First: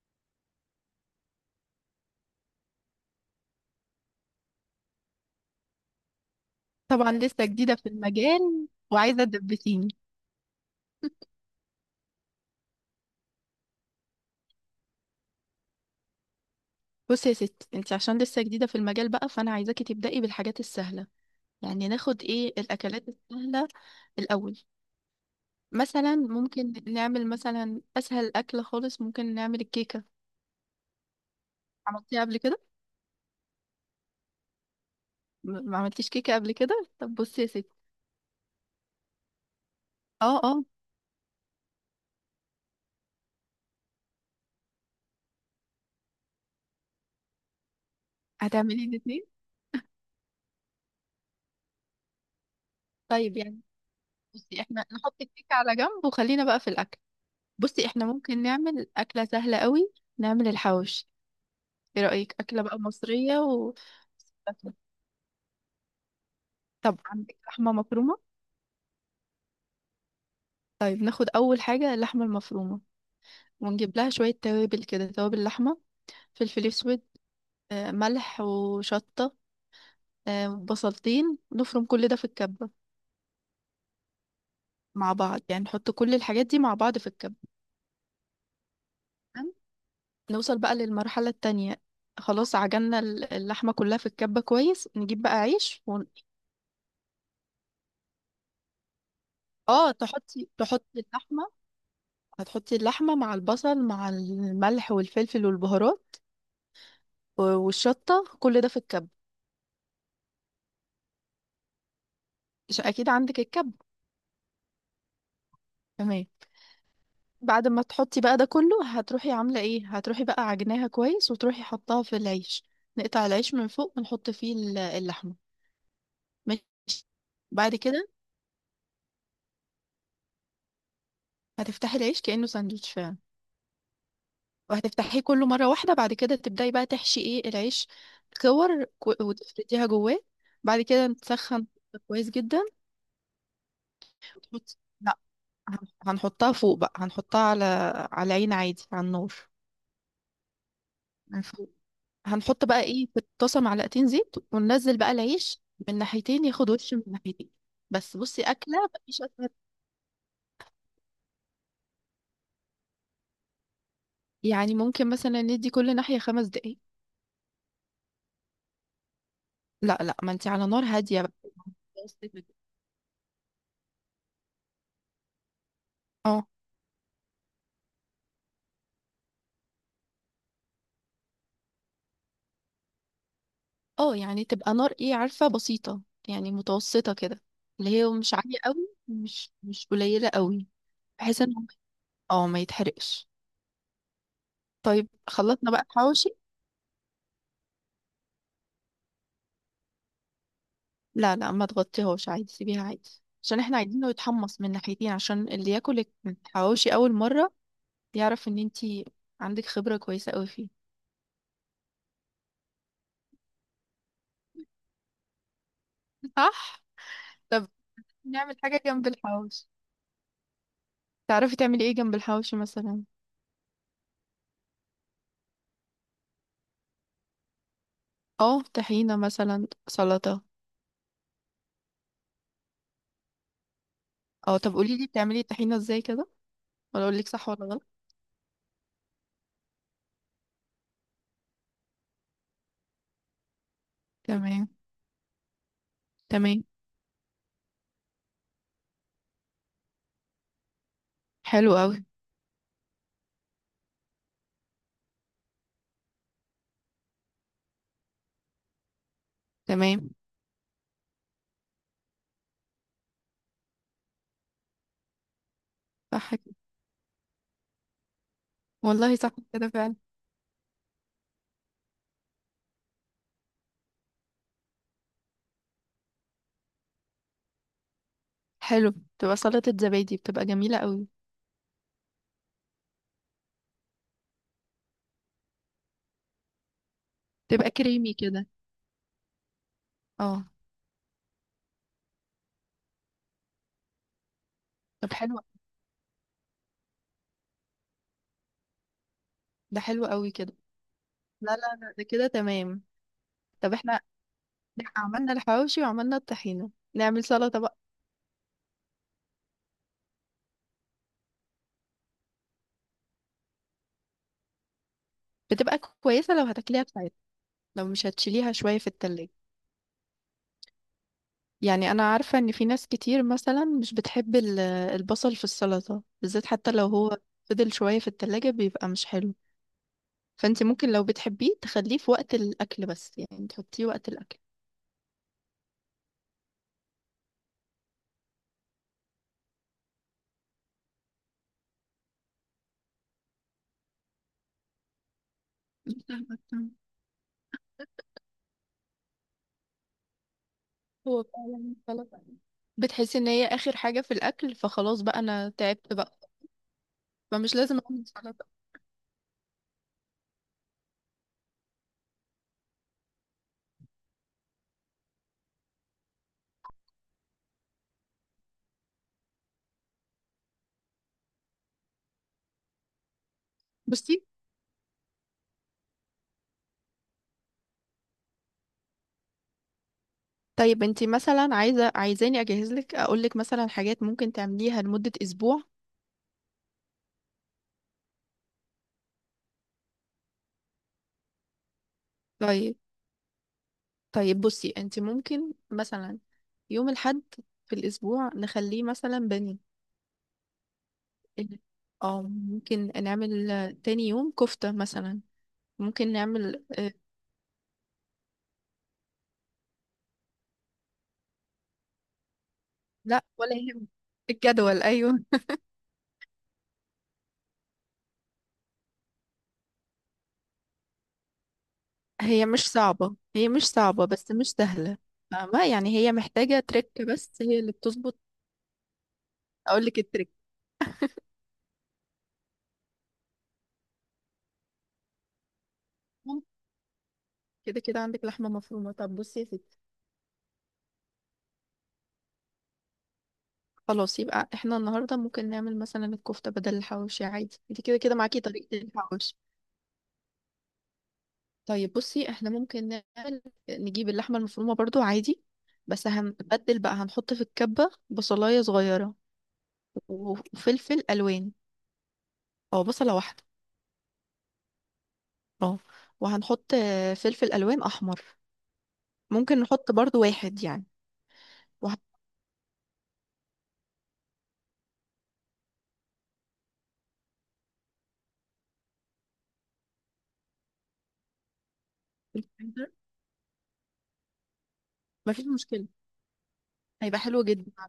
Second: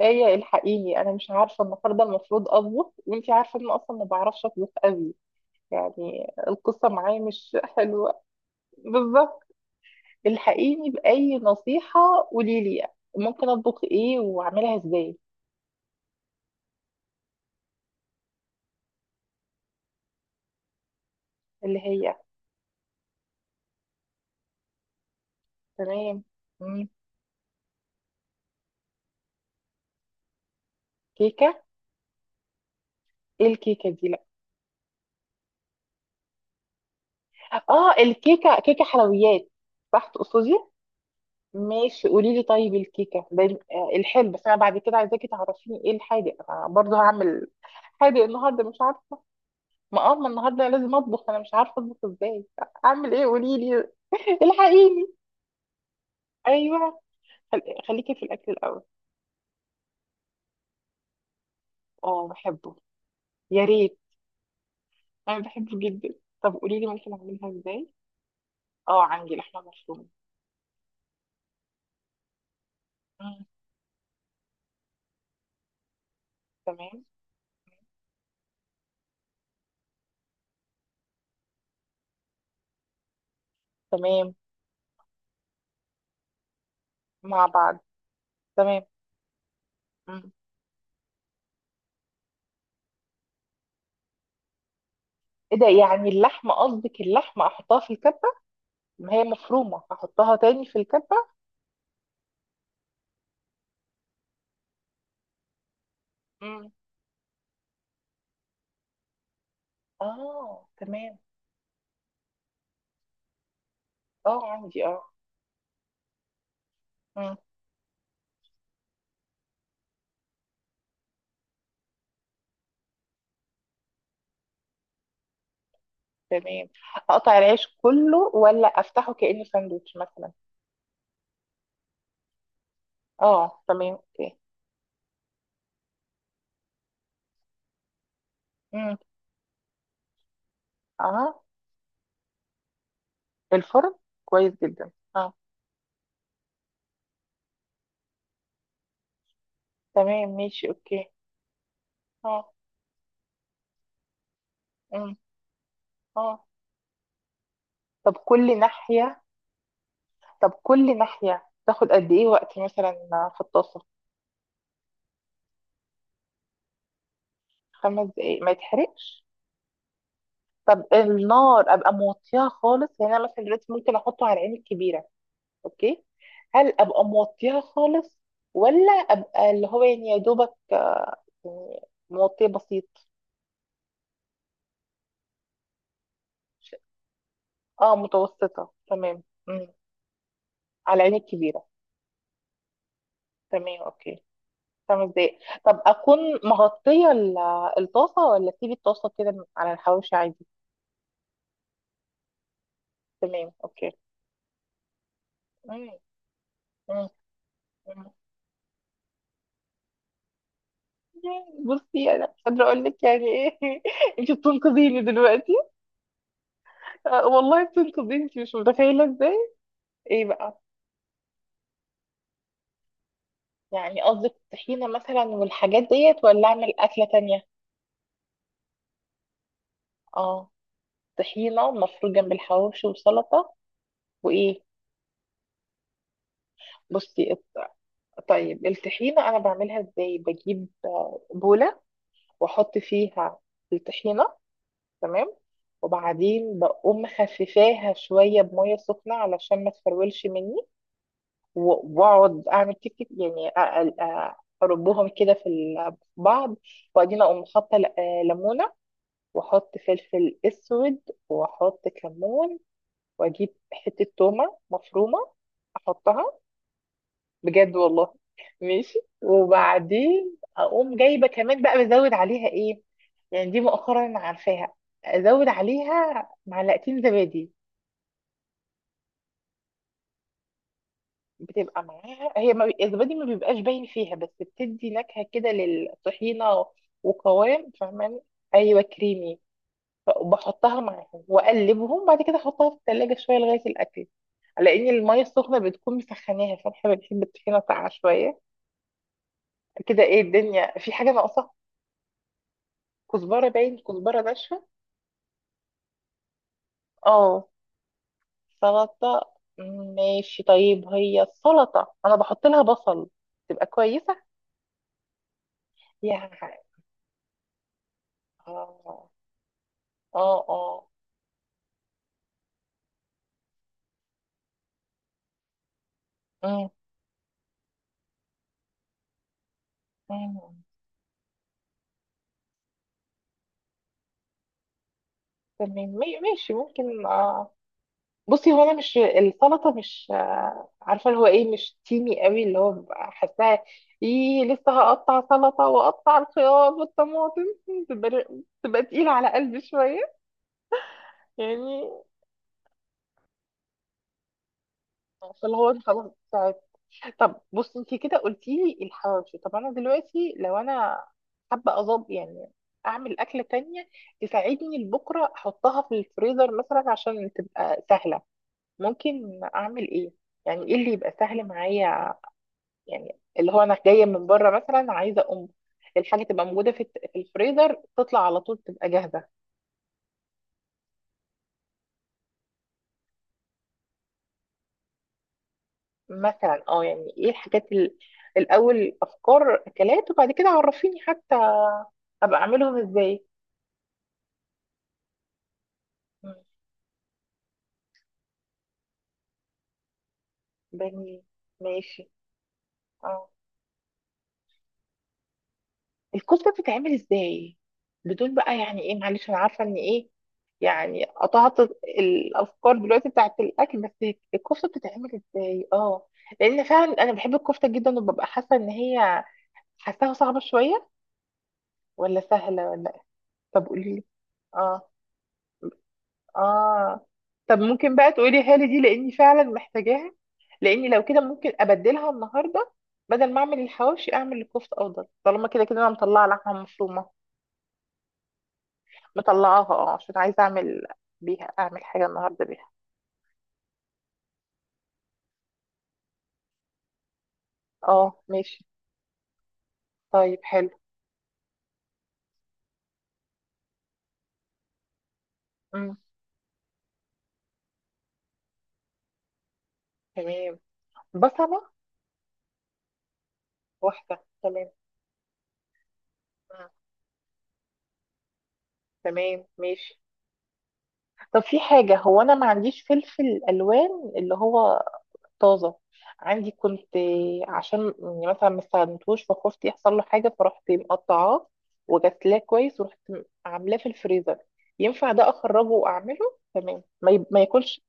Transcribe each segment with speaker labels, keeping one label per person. Speaker 1: ايه الحقيني، انا مش عارفه النهارده المفروض اطبخ، وانتي عارفه ان أنا اصلا ما بعرفش اطبخ قوي. يعني القصه
Speaker 2: طبعا
Speaker 1: معايا
Speaker 2: لسه
Speaker 1: مش
Speaker 2: جديدة في
Speaker 1: حلوه.
Speaker 2: المجال وعايزة
Speaker 1: بالظبط.
Speaker 2: تدبسيني.
Speaker 1: الحقيني باي نصيحه. قولي لي. ممكن اطبخ ايه واعملها ازاي؟
Speaker 2: بصي يا ستي، انت عشان لسه جديدة في المجال بقى فانا عايزاكي تبدأي بالحاجات السهلة.
Speaker 1: اللي
Speaker 2: يعني
Speaker 1: هي؟
Speaker 2: ناخد ايه الاكلات السهلة الاول؟ مثلا
Speaker 1: تمام.
Speaker 2: ممكن
Speaker 1: مم.
Speaker 2: نعمل مثلا اسهل اكل خالص، ممكن نعمل الكيكة.
Speaker 1: كيكه.
Speaker 2: عملتيها قبل كده؟
Speaker 1: ايه الكيكه دي؟ لا.
Speaker 2: ما عملتيش كيكة قبل كده. طب بصي يا ستي.
Speaker 1: اه الكيكه كيكه حلويات، صح
Speaker 2: اه
Speaker 1: تقصدي؟
Speaker 2: اه.
Speaker 1: ماشي قولي لي، طيب الكيكه ده. الحلو، بس انا بعد كده عايزاكي تعرفيني ايه الحادق انا برضه هعمل. حادق النهارده مش
Speaker 2: هتعملي
Speaker 1: عارفه.
Speaker 2: الاتنين.
Speaker 1: ما النهارده لازم اطبخ، انا مش عارفه اطبخ ازاي. اعمل ايه؟
Speaker 2: طيب
Speaker 1: قولي
Speaker 2: يعني،
Speaker 1: لي.
Speaker 2: بصي احنا
Speaker 1: الحقيني.
Speaker 2: نحط الكيكة على جنب وخلينا بقى في الاكل.
Speaker 1: ايوه. خل...
Speaker 2: بصي احنا
Speaker 1: خليكي في
Speaker 2: ممكن
Speaker 1: الاكل الاول.
Speaker 2: نعمل اكلة سهلة قوي، نعمل الحواوشي. ايه
Speaker 1: اه،
Speaker 2: رأيك أكلة
Speaker 1: بحبه.
Speaker 2: بقى مصرية
Speaker 1: يا
Speaker 2: و...
Speaker 1: ريت. انا بحبه جدا. طب قولي لي،
Speaker 2: طب
Speaker 1: ممكن
Speaker 2: عندك
Speaker 1: اعملها
Speaker 2: لحمة
Speaker 1: ازاي؟
Speaker 2: مفرومة؟
Speaker 1: اه، عندي لحمه مفرومه.
Speaker 2: طيب ناخد أول حاجة اللحمة المفرومة،
Speaker 1: مم.
Speaker 2: ونجيب لها شوية توابل كده، توابل لحمة، فلفل أسود،
Speaker 1: تمام.
Speaker 2: ملح وشطة، بصلتين، نفرم كل ده في الكبة.
Speaker 1: تمام.
Speaker 2: مع بعض، يعني نحط كل الحاجات دي مع بعض في الكبة.
Speaker 1: مع بعض. تمام.
Speaker 2: تمام؟
Speaker 1: مم.
Speaker 2: نوصل بقى للمرحلة التانية. خلاص عجننا اللحمة كلها في الكبة كويس، نجيب بقى
Speaker 1: ايه ده؟
Speaker 2: عيش
Speaker 1: يعني اللحمه قصدك اللحمه احطها في الكبه؟ ما هي مفرومه،
Speaker 2: اه
Speaker 1: احطها
Speaker 2: تحطي
Speaker 1: تاني في
Speaker 2: تحطي
Speaker 1: الكبه؟
Speaker 2: اللحمة، هتحطي اللحمة مع البصل مع الملح والفلفل والبهارات
Speaker 1: مم.
Speaker 2: والشطة كل ده في الكب،
Speaker 1: اه، تمام.
Speaker 2: عشان أكيد عندك الكب.
Speaker 1: اه عندي، اه.
Speaker 2: تمام.
Speaker 1: مم.
Speaker 2: بعد ما تحطي بقى ده كله، هتروحي عاملة ايه؟ هتروحي بقى عجناها كويس وتروحي حطاها في العيش، نقطع العيش من فوق ونحط فيه اللحمة. ماشي.
Speaker 1: تمام. اقطع العيش
Speaker 2: بعد كده
Speaker 1: كله ولا افتحه كأنه ساندوتش مثلا؟
Speaker 2: هتفتحي العيش كأنه ساندوتش فعلا،
Speaker 1: اه، تمام، اوكي.
Speaker 2: وهتفتحيه كله مرة واحدة، بعد كده تبدأي بقى تحشي ايه العيش، كور
Speaker 1: امم.
Speaker 2: كو- وتفرديها جواه. بعد كده
Speaker 1: اه،
Speaker 2: نسخن كويس جدا.
Speaker 1: في الفرن. كويس
Speaker 2: هتحطي،
Speaker 1: جدا،
Speaker 2: لا،
Speaker 1: اه.
Speaker 2: هنحطها فوق بقى، هنحطها على على عين عادي على النار،
Speaker 1: تمام ماشي، اوكي.
Speaker 2: من فوق.
Speaker 1: اه.
Speaker 2: هنحط بقى ايه في الطاسه معلقتين زيت وننزل
Speaker 1: امم.
Speaker 2: بقى العيش من
Speaker 1: اه.
Speaker 2: ناحيتين، ياخد وش من ناحيتين.
Speaker 1: طب
Speaker 2: بس بصي
Speaker 1: كل
Speaker 2: اكله مفيش
Speaker 1: ناحية،
Speaker 2: اسهل.
Speaker 1: طب كل ناحية تاخد قد ايه وقت مثلا؟ في الطاسة؟
Speaker 2: يعني ممكن مثلا ندي كل ناحيه خمس دقايق.
Speaker 1: خمس دقايق، ما يتحرقش؟
Speaker 2: لا لا، ما انت على
Speaker 1: طب
Speaker 2: نار هاديه بقى.
Speaker 1: النار ابقى موطيها خالص، يعني انا مثلا دلوقتي ممكن احطه على العين الكبيرة؟ اوكي.
Speaker 2: اه.
Speaker 1: هل ابقى موطيها خالص ولا ابقى اللي هو يعني يا دوبك، يعني موطيه بسيط؟
Speaker 2: اه، يعني تبقى نار، ايه عارفه، بسيطه، يعني
Speaker 1: ش-
Speaker 2: متوسطه كده، اللي
Speaker 1: اه،
Speaker 2: هي مش عاليه
Speaker 1: متوسطة،
Speaker 2: قوي
Speaker 1: تمام.
Speaker 2: مش
Speaker 1: مم.
Speaker 2: مش قليله قوي،
Speaker 1: على العين
Speaker 2: بحيث
Speaker 1: الكبيرة.
Speaker 2: انه اه ما يتحرقش.
Speaker 1: تمام، اوكي.
Speaker 2: طيب
Speaker 1: خمس دقايق.
Speaker 2: خلطنا
Speaker 1: طب
Speaker 2: بقى
Speaker 1: اكون
Speaker 2: الحواوشي.
Speaker 1: مغطية الطاسة، ولا اسيب الطاسة كده على الحواوشي عادي؟
Speaker 2: لا لا، ما تغطيهوش عادي، سيبيها عادي،
Speaker 1: تمام،
Speaker 2: عشان احنا
Speaker 1: اوكي.
Speaker 2: عايزينه يتحمص من ناحيتين، عشان اللي
Speaker 1: مم.
Speaker 2: ياكل الحواوشي
Speaker 1: مم.
Speaker 2: اول مرة
Speaker 1: مم.
Speaker 2: يعرف ان انتي عندك خبرة كويسة قوي فيه.
Speaker 1: بصي انا مش قادرة اقول لك يعني ايه. انت بتنقذيني دلوقتي.
Speaker 2: صح.
Speaker 1: والله
Speaker 2: طب
Speaker 1: بتنقذيني، انت مش
Speaker 2: نعمل حاجة
Speaker 1: متخيلة
Speaker 2: جنب
Speaker 1: ازاي.
Speaker 2: الحواوشي.
Speaker 1: ايه بقى؟
Speaker 2: تعرفي تعملي ايه جنب الحواوشي مثلا؟
Speaker 1: يعني قصدك طحينة مثلا والحاجات ديت، ولا اعمل اكلة تانية؟
Speaker 2: اه طحينة مثلا، سلطة.
Speaker 1: اه، طحينة مفروض جنب الحواوشي، وسلطة،
Speaker 2: اه
Speaker 1: وايه؟
Speaker 2: طب قولي لي بتعملي الطحينة ازاي كده، ولا اقول لك
Speaker 1: بصي،
Speaker 2: صح ولا غلط.
Speaker 1: طيب الطحينة أنا بعملها إزاي؟ بجيب بولة، وأحط فيها الطحينة.
Speaker 2: تمام.
Speaker 1: تمام. وبعدين
Speaker 2: تمام.
Speaker 1: بقوم مخففاها شوية بمية سخنة علشان ما تفرولش مني.
Speaker 2: حلو قوي.
Speaker 1: و- وأقعد أعمل تك تك، يعني أربهم كده في في بعض. وبعدين أقوم حاطة ليمونة، وأحط
Speaker 2: تمام.
Speaker 1: فلفل أسود، وأحط كمون، وأجيب حتة تومة مفرومة
Speaker 2: صح
Speaker 1: أحطها.
Speaker 2: كده.
Speaker 1: بجد والله. ماشي،
Speaker 2: والله صح كده فعلا.
Speaker 1: وبعدين اقوم جايبه كمان بقى، بزود عليها ايه؟ يعني دي مؤخرا انا عارفاها، ازود عليها معلقتين زبادي.
Speaker 2: حلو. بتبقى سلطة زبادي بتبقى جميلة قوي.
Speaker 1: بتبقى معاها هي ما بي- الزبادي ما بيبقاش باين فيها، بس بتدي نكهه كده للطحينه وقوام،
Speaker 2: بتبقى كريمي
Speaker 1: فاهماني؟
Speaker 2: كده.
Speaker 1: ايوه كريمي.
Speaker 2: اه.
Speaker 1: بحطها معاهم واقلبهم، بعد كده احطها في الثلاجه شويه لغايه الاكل، على ان
Speaker 2: طب
Speaker 1: الميه
Speaker 2: حلو،
Speaker 1: السخنه بتكون مسخناها، فاحنا بنحب الطحينه ساقعه شويه.
Speaker 2: ده
Speaker 1: كده
Speaker 2: حلو
Speaker 1: ايه؟
Speaker 2: قوي كده.
Speaker 1: الدنيا في حاجه ناقصه؟
Speaker 2: لا لا لا، ده كده تمام.
Speaker 1: كزبرة،
Speaker 2: طب
Speaker 1: باين
Speaker 2: احنا
Speaker 1: كزبرة ناشفة.
Speaker 2: عملنا الحواوشي وعملنا الطحينة، نعمل
Speaker 1: اه،
Speaker 2: سلطة بقى.
Speaker 1: سلطة. ماشي طيب، هي السلطة انا بحط لها بصل تبقى كويسة؟
Speaker 2: بتبقى
Speaker 1: يا،
Speaker 2: كويسة لو هتاكليها بتاعتها، لو مش هتشيليها شوية في
Speaker 1: اه،
Speaker 2: التلاجة.
Speaker 1: اه، اه.
Speaker 2: يعني انا عارفة ان في ناس كتير مثلا مش بتحب البصل في السلطة بالذات،
Speaker 1: أمم.
Speaker 2: حتى لو هو فضل شوية في التلاجة بيبقى مش حلو.
Speaker 1: أمم.
Speaker 2: فانت ممكن لو بتحبيه تخليه في وقت الاكل، بس يعني تحطيه وقت الاكل.
Speaker 1: تمام، ماشي، ممكن، اه. بصي هو انا مش، السلطة مش عارفة اللي هو ايه، مش تيمي قوي اللي هو ببقى حاساها. ايه، لسه هقطع سلطة واقطع
Speaker 2: بتاخد time.
Speaker 1: الخيار والطماطم، تبقى تبقى تقيلة على قلبي شوية.
Speaker 2: هو فعلا
Speaker 1: يعني
Speaker 2: سلطة بتحسي ان هي اخر حاجة في الاكل، فخلاص بقى انا
Speaker 1: فاللي هو
Speaker 2: تعبت
Speaker 1: خلاص.
Speaker 2: بقى،
Speaker 1: طب
Speaker 2: فمش
Speaker 1: بص
Speaker 2: لازم
Speaker 1: انت
Speaker 2: اعمل
Speaker 1: كده
Speaker 2: سلطة.
Speaker 1: قلتي لي الحواوشي، طب انا دلوقتي لو انا حابه اظبط يعني، اعمل اكله تانية تساعدني لبكره احطها في الفريزر مثلا عشان تبقى سهله. ممكن اعمل ايه؟ يعني ايه اللي يبقى سهل معايا؟ يعني اللي هو انا جايه
Speaker 2: بصي،
Speaker 1: من بره مثلا، عايزه اقوم الحاجه تبقى موجوده في الفريزر، تطلع على طول تبقى جاهزه.
Speaker 2: طيب انتي مثلا عايزه عايزاني اجهز لك اقول لك مثلا حاجات ممكن تعمليها لمده اسبوع.
Speaker 1: مثلا اه، يعني ايه الحاجات الاول، افكار اكلات وبعد كده عرفيني حتى ابقى
Speaker 2: طيب.
Speaker 1: اعملهم ازاي.
Speaker 2: طيب بصي انتي ممكن مثلا يوم الحد في الاسبوع نخليه مثلا بني
Speaker 1: بني.
Speaker 2: ال-
Speaker 1: ماشي.
Speaker 2: اه ممكن
Speaker 1: اه.
Speaker 2: نعمل تاني يوم كفته مثلا، ممكن
Speaker 1: الكفتة
Speaker 2: نعمل اه.
Speaker 1: بتتعمل ازاي؟ بدون بقى، يعني ايه، معلش انا عارفة ان ايه، يعني قطعت الافكار دلوقتي
Speaker 2: لا
Speaker 1: بتاعت
Speaker 2: ولا
Speaker 1: الاكل،
Speaker 2: يهم
Speaker 1: بس الكفتة
Speaker 2: الجدول،
Speaker 1: بتتعمل
Speaker 2: ايوه.
Speaker 1: ازاي؟ اه. لان فعلا انا بحب الكفتة جدا، وببقى حاسة ان هي حاساها صعبة شوية، ولا
Speaker 2: هي مش
Speaker 1: سهلة ولا إيه؟
Speaker 2: صعبه، هي
Speaker 1: طب
Speaker 2: مش
Speaker 1: قولي لي.
Speaker 2: صعبه بس مش
Speaker 1: اه.
Speaker 2: سهله. فاهمه يعني، هي محتاجه تريك
Speaker 1: اه.
Speaker 2: بس
Speaker 1: طب
Speaker 2: هي اللي
Speaker 1: ممكن بقى
Speaker 2: بتظبط.
Speaker 1: تقولي لي دي لاني فعلا
Speaker 2: اقول لك
Speaker 1: محتاجاها،
Speaker 2: التريك.
Speaker 1: لاني لو كده ممكن ابدلها النهارده، بدل ما اعمل الحواوشي اعمل الكفته افضل، طالما كده كده انا مطلعه لحمه مفرومه،
Speaker 2: كده كده عندك لحمه مفرومه، طب بصي يا
Speaker 1: مطلعاها،
Speaker 2: ستي،
Speaker 1: اه، عشان عايزه اعمل بيها، اعمل حاجه النهارده بيها.
Speaker 2: خلاص يبقى احنا النهارده ممكن نعمل مثلا الكفته بدل الحواوشي عادي، انت كده
Speaker 1: اه،
Speaker 2: كده معاكي
Speaker 1: ماشي.
Speaker 2: طريقه الحواوشي.
Speaker 1: طيب حلو.
Speaker 2: طيب بصي احنا ممكن نعمل، نجيب اللحمه المفرومه برضو عادي،
Speaker 1: امم.
Speaker 2: بس هنبدل بقى، هنحط في الكبه بصلايه صغيره
Speaker 1: تمام.
Speaker 2: وفلفل الوان،
Speaker 1: بصله
Speaker 2: او بصله واحده.
Speaker 1: واحده، تمام.
Speaker 2: اه.
Speaker 1: مم.
Speaker 2: وهنحط فلفل الوان احمر،
Speaker 1: تمام،
Speaker 2: ممكن نحط
Speaker 1: ماشي.
Speaker 2: برضو واحد يعني.
Speaker 1: طب في حاجه،
Speaker 2: وهحط
Speaker 1: هو انا ما عنديش فلفل الوان اللي هو طازة، عندي كنت، عشان يعني مثلا ما استخدمتهوش فخفت يحصل له حاجة، فرحت مقطعاه وغسلاه
Speaker 2: في
Speaker 1: كويس
Speaker 2: الفريزر.
Speaker 1: ورحت عاملاه في الفريزر. ينفع ده
Speaker 2: مفيش
Speaker 1: أخرجه
Speaker 2: مشكله،
Speaker 1: وأعمله تمام،
Speaker 2: هيبقى
Speaker 1: ما
Speaker 2: حلو جدا.
Speaker 1: يكونش،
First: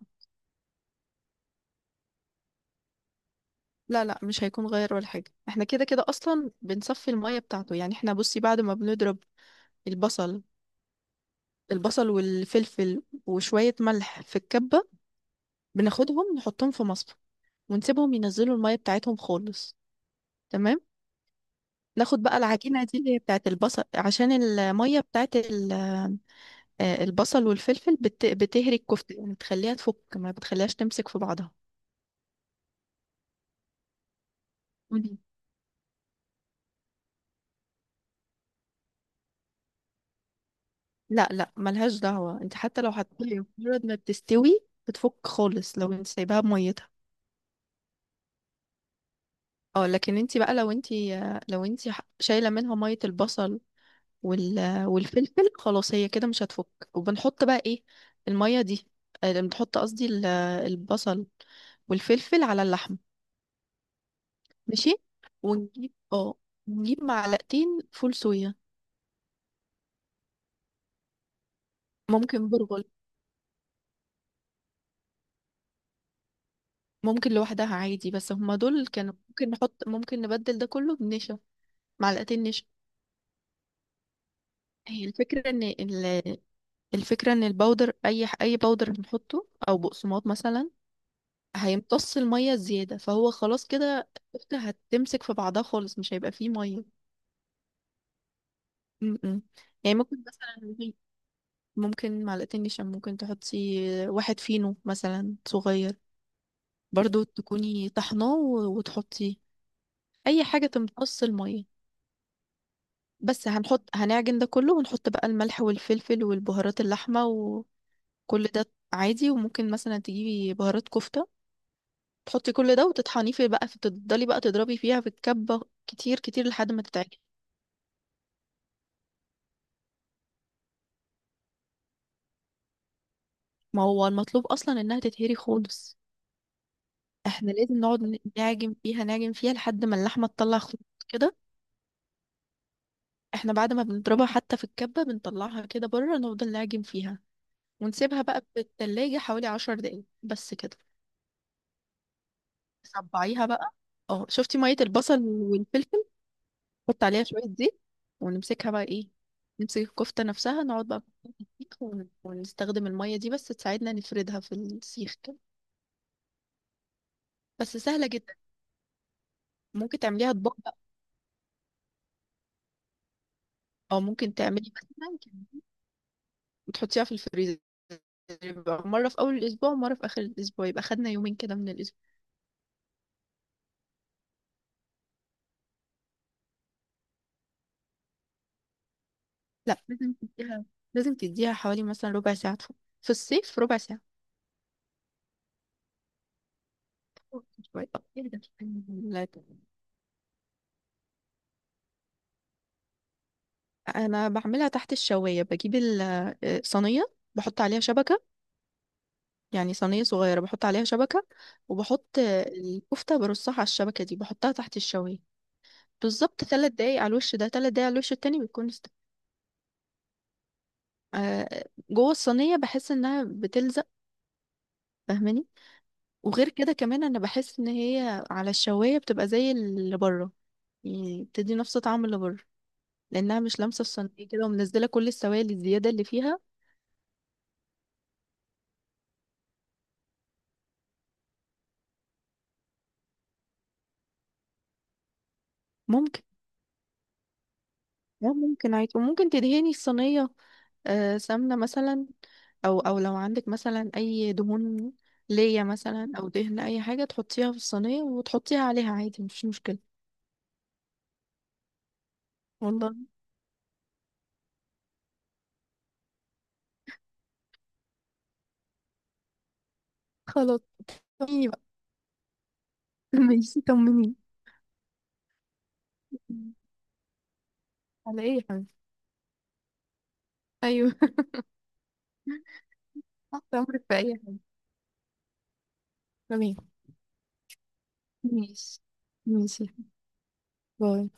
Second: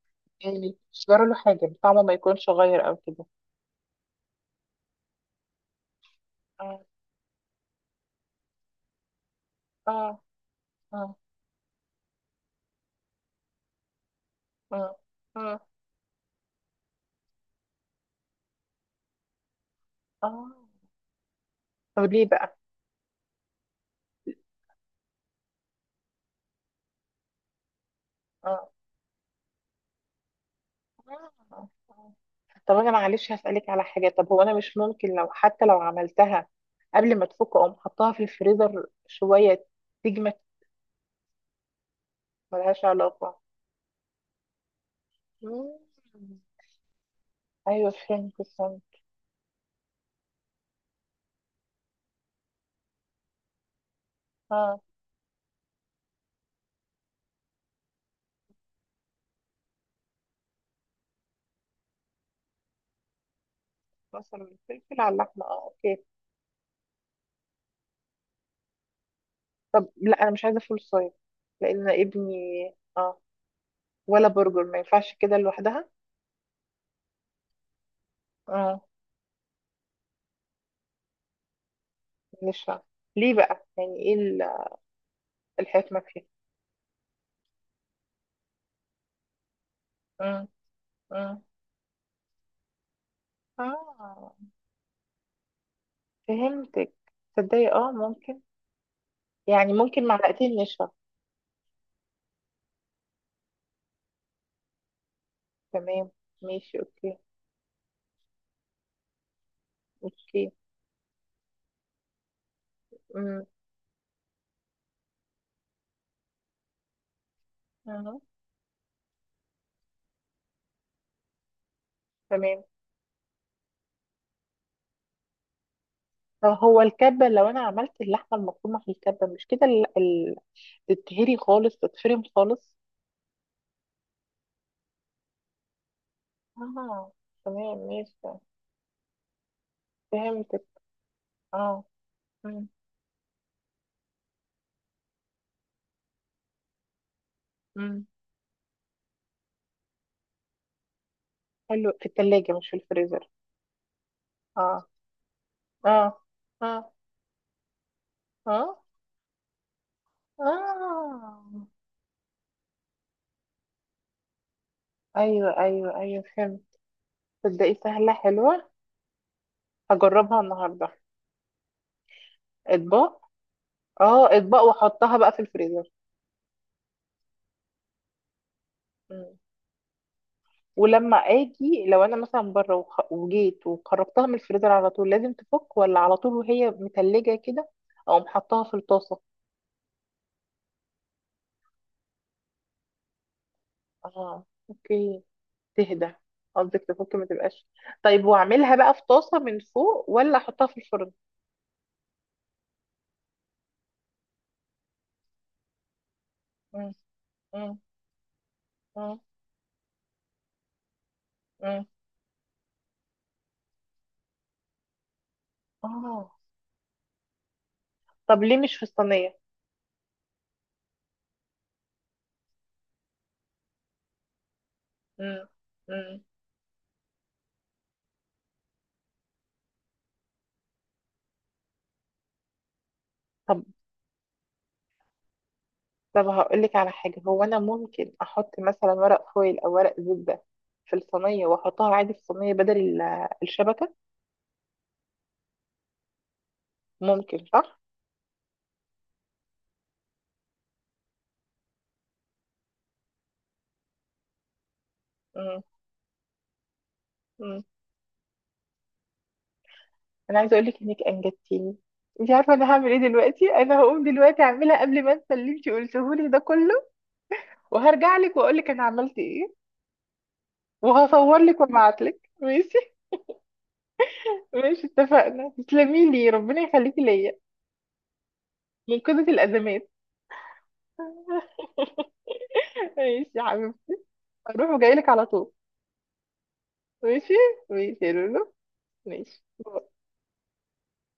Speaker 1: يعني ما يكونش جرى له حاجة، طعمه ما يكونش غير أو كده؟
Speaker 2: لا لا مش هيكون غير ولا حاجة، احنا كده كده اصلا
Speaker 1: اه،
Speaker 2: بنصفي المية بتاعته. يعني احنا بصي بعد ما بنضرب
Speaker 1: اه،
Speaker 2: البصل،
Speaker 1: اه،
Speaker 2: البصل والفلفل وشوية ملح في الكبة،
Speaker 1: اه، اه.
Speaker 2: بناخدهم نحطهم في مصفى ونسيبهم ينزلوا المية بتاعتهم خالص.
Speaker 1: آه.
Speaker 2: تمام.
Speaker 1: طب
Speaker 2: ناخد
Speaker 1: ليه
Speaker 2: بقى
Speaker 1: بقى؟
Speaker 2: العجينة دي اللي هي بتاعت البصل، عشان المية بتاعت البصل والفلفل
Speaker 1: اه.
Speaker 2: بتهري الكفتة، يعني بتخليها تفك ما بتخليهاش تمسك في بعضها.
Speaker 1: آه. آه. طب أنا معلش هسألك على حاجة، طب هو أنا مش ممكن
Speaker 2: قولي.
Speaker 1: لو، حتى لو عملتها قبل ما تفك أقوم حطها في الفريزر شوية تجمد؟
Speaker 2: لا لا ملهاش دعوة، انت حتى
Speaker 1: ملهاش
Speaker 2: لو
Speaker 1: علاقة.
Speaker 2: هتطلعي مجرد ما بتستوي بتفك
Speaker 1: مم.
Speaker 2: خالص لو انت سايباها بميتها.
Speaker 1: أيوة فهمت، استنى.
Speaker 2: اه لكن انت بقى لو انت، لو انت شايلة منها مية البصل
Speaker 1: اه.
Speaker 2: والفلفل، خلاص هي كده مش هتفك. وبنحط بقى ايه المية دي، بنحط قصدي البصل والفلفل على اللحم.
Speaker 1: بصل
Speaker 2: ماشي.
Speaker 1: والفلفل على اللحمة، اه،
Speaker 2: ونجيب
Speaker 1: اوكي.
Speaker 2: اه نجيب معلقتين فول صويا.
Speaker 1: طب لا، أنا مش عايزة فول صويا لأن ابني،
Speaker 2: ممكن برغل.
Speaker 1: اه، ولا برجر ما ينفعش كده لوحدها؟
Speaker 2: ممكن لوحدها عادي، بس هما
Speaker 1: اه.
Speaker 2: دول كانوا ممكن نحط، ممكن نبدل ده كله بنشا. معلقتين
Speaker 1: مش
Speaker 2: نشا.
Speaker 1: فاهمة. ليه بقى؟ يعني ايه
Speaker 2: هي الفكرة ان
Speaker 1: الحكمة فيها؟
Speaker 2: الفكرة ان البودر، اي اي بودر بنحطه او بقسماط
Speaker 1: مم.
Speaker 2: مثلا
Speaker 1: مم.
Speaker 2: هيمتص المية الزيادة، فهو خلاص كده
Speaker 1: اه،
Speaker 2: الكفتة هتمسك في بعضها خالص مش هيبقى فيه مية.
Speaker 1: فهمتك. تصدقي اه ممكن،
Speaker 2: مم.
Speaker 1: يعني
Speaker 2: يعني
Speaker 1: ممكن
Speaker 2: ممكن
Speaker 1: معلقتين نشا.
Speaker 2: مثلا، ممكن معلقتين نشا، ممكن تحطي واحد فينو مثلا صغير،
Speaker 1: تمام، ماشي، اوكي.
Speaker 2: برضو تكوني طحناه وتحطي أي
Speaker 1: اوكي.
Speaker 2: حاجة تمتص المية.
Speaker 1: مم.
Speaker 2: بس هنعجن ده كله ونحط بقى الملح والفلفل والبهارات اللحمة وكل
Speaker 1: مم.
Speaker 2: ده عادي. وممكن مثلا تجيبي بهارات كفتة تحطي
Speaker 1: تمام.
Speaker 2: كل ده وتطحنيه، في بقى فتفضلي بقى تضربي فيها في الكبة كتير كتير لحد
Speaker 1: هو
Speaker 2: ما تتعجن.
Speaker 1: الكبة لو أنا عملت اللحمة المفرومة في الكبة مش كده تتهري خالص، تتفرم خالص؟
Speaker 2: ما هو المطلوب اصلا انها تتهري خالص.
Speaker 1: اه.
Speaker 2: احنا لازم
Speaker 1: تمام
Speaker 2: نقعد
Speaker 1: ماشي،
Speaker 2: نعجن فيها نعجن فيها لحد ما اللحمه تطلع
Speaker 1: فهمتك.
Speaker 2: خطوط كده.
Speaker 1: اه. مم.
Speaker 2: احنا بعد ما بنضربها حتى في الكبه بنطلعها كده بره، نفضل نعجن فيها،
Speaker 1: مم.
Speaker 2: ونسيبها بقى في التلاجة حوالي عشر دقايق بس كده.
Speaker 1: حلو، في التلاجة مش في الفريزر؟
Speaker 2: صبعيها بقى، اه شفتي
Speaker 1: اه،
Speaker 2: ميه البصل
Speaker 1: اه،
Speaker 2: والفلفل،
Speaker 1: اه،
Speaker 2: حط عليها شويه زيت، ونمسكها
Speaker 1: اه،
Speaker 2: بقى ايه، نمسك الكفته نفسها، نقعد بقى في
Speaker 1: اه.
Speaker 2: السيخ ونستخدم الميه دي بس تساعدنا نفردها في السيخ كده.
Speaker 1: ايوه، ايوه، ايوه، فهمت. تصدقي
Speaker 2: بس سهله
Speaker 1: سهلة
Speaker 2: جدا.
Speaker 1: حلوة،
Speaker 2: ممكن تعمليها
Speaker 1: هجربها
Speaker 2: اطباق،
Speaker 1: النهاردة. اطباق.
Speaker 2: او
Speaker 1: اه،
Speaker 2: ممكن
Speaker 1: اطباق
Speaker 2: تعملي
Speaker 1: واحطها
Speaker 2: مثلا
Speaker 1: بقى في
Speaker 2: كده
Speaker 1: الفريزر.
Speaker 2: وتحطيها في الفريزر، يبقى مرة في
Speaker 1: مم.
Speaker 2: أول الأسبوع ومرة في آخر الأسبوع، يبقى خدنا
Speaker 1: ولما
Speaker 2: يومين كده من
Speaker 1: اجي، لو
Speaker 2: الأسبوع.
Speaker 1: انا مثلا بره وجيت وخرجتها من الفريزر على طول، لازم تفك ولا على طول وهي متلجة كده اقوم حطها في الطاسة؟
Speaker 2: لا لازم تديها، لازم تديها حوالي مثلا ربع ساعة، في الصيف ربع ساعة
Speaker 1: اه، اوكي. تهدى، قصدك تفك ما تبقاش.
Speaker 2: شوية.
Speaker 1: طيب
Speaker 2: إيه ده؟
Speaker 1: واعملها بقى في
Speaker 2: لا،
Speaker 1: طاسة من فوق ولا احطها في الفرن؟
Speaker 2: أنا بعملها تحت الشواية. بجيب
Speaker 1: مم.
Speaker 2: الصينية، بحط
Speaker 1: مم.
Speaker 2: عليها شبكة،
Speaker 1: مم.
Speaker 2: يعني صينية صغيرة بحط عليها شبكة،
Speaker 1: مم.
Speaker 2: وبحط الكفتة برصها على الشبكة دي بحطها تحت الشواية
Speaker 1: اه.
Speaker 2: بالظبط، ثلاث دقايق على الوش ده ثلاث دقايق على الوش التاني
Speaker 1: طب ليه
Speaker 2: بيكون.
Speaker 1: مش في الصينية؟
Speaker 2: آه، جوه الصينية بحس انها بتلزق،
Speaker 1: مم.
Speaker 2: فاهماني.
Speaker 1: مم.
Speaker 2: وغير كده كمان انا بحس ان هي على الشواية بتبقى زي اللي بره، يعني بتدي نفس طعم اللي بره، لانها مش
Speaker 1: طب
Speaker 2: لامسة الصينية كده ومنزلة كل السوائل الزيادة اللي
Speaker 1: طب
Speaker 2: فيها.
Speaker 1: هقول لك على حاجة، هو انا ممكن احط مثلا ورق فويل او ورق زبدة في الصينية واحطها عادي في الصينية بدل الشبكة؟
Speaker 2: ممكن.
Speaker 1: ممكن صح.
Speaker 2: اه ممكن عادي، وممكن تدهني الصينية سمنة مثلا، او او لو عندك مثلا اي دهون
Speaker 1: مم.
Speaker 2: ليا مثلا او دهن اي حاجة تحطيها في
Speaker 1: مم.
Speaker 2: الصينية وتحطيها عليها عادي، مفيش مشكلة.
Speaker 1: انا عايزه اقول لك انك انجدتيني. انت عارفه انا هعمل
Speaker 2: والله.
Speaker 1: ايه دلوقتي؟ انا هقوم دلوقتي اعملها قبل ما انسى اللي انت قلته لي ده كله، وهرجع لك واقول لك انا عملت ايه،
Speaker 2: خلاص.
Speaker 1: وهصور
Speaker 2: طمني
Speaker 1: لك
Speaker 2: بقى.
Speaker 1: وابعت لك. ماشي،
Speaker 2: ماشي طمني.
Speaker 1: ماشي اتفقنا، تسلمي لي، ربنا يخليكي ليا.
Speaker 2: على ايه يا حبيبي.
Speaker 1: منقذة الازمات.
Speaker 2: ايوه.
Speaker 1: ماشي يا
Speaker 2: تحت امرك
Speaker 1: حبيبتي.
Speaker 2: في اي حاجه.
Speaker 1: هروح وجاي لك على طول.
Speaker 2: تمام.
Speaker 1: ماشي. ماشي يا لولو.
Speaker 2: ماشي.
Speaker 1: ماشي.
Speaker 2: ماشي. باي.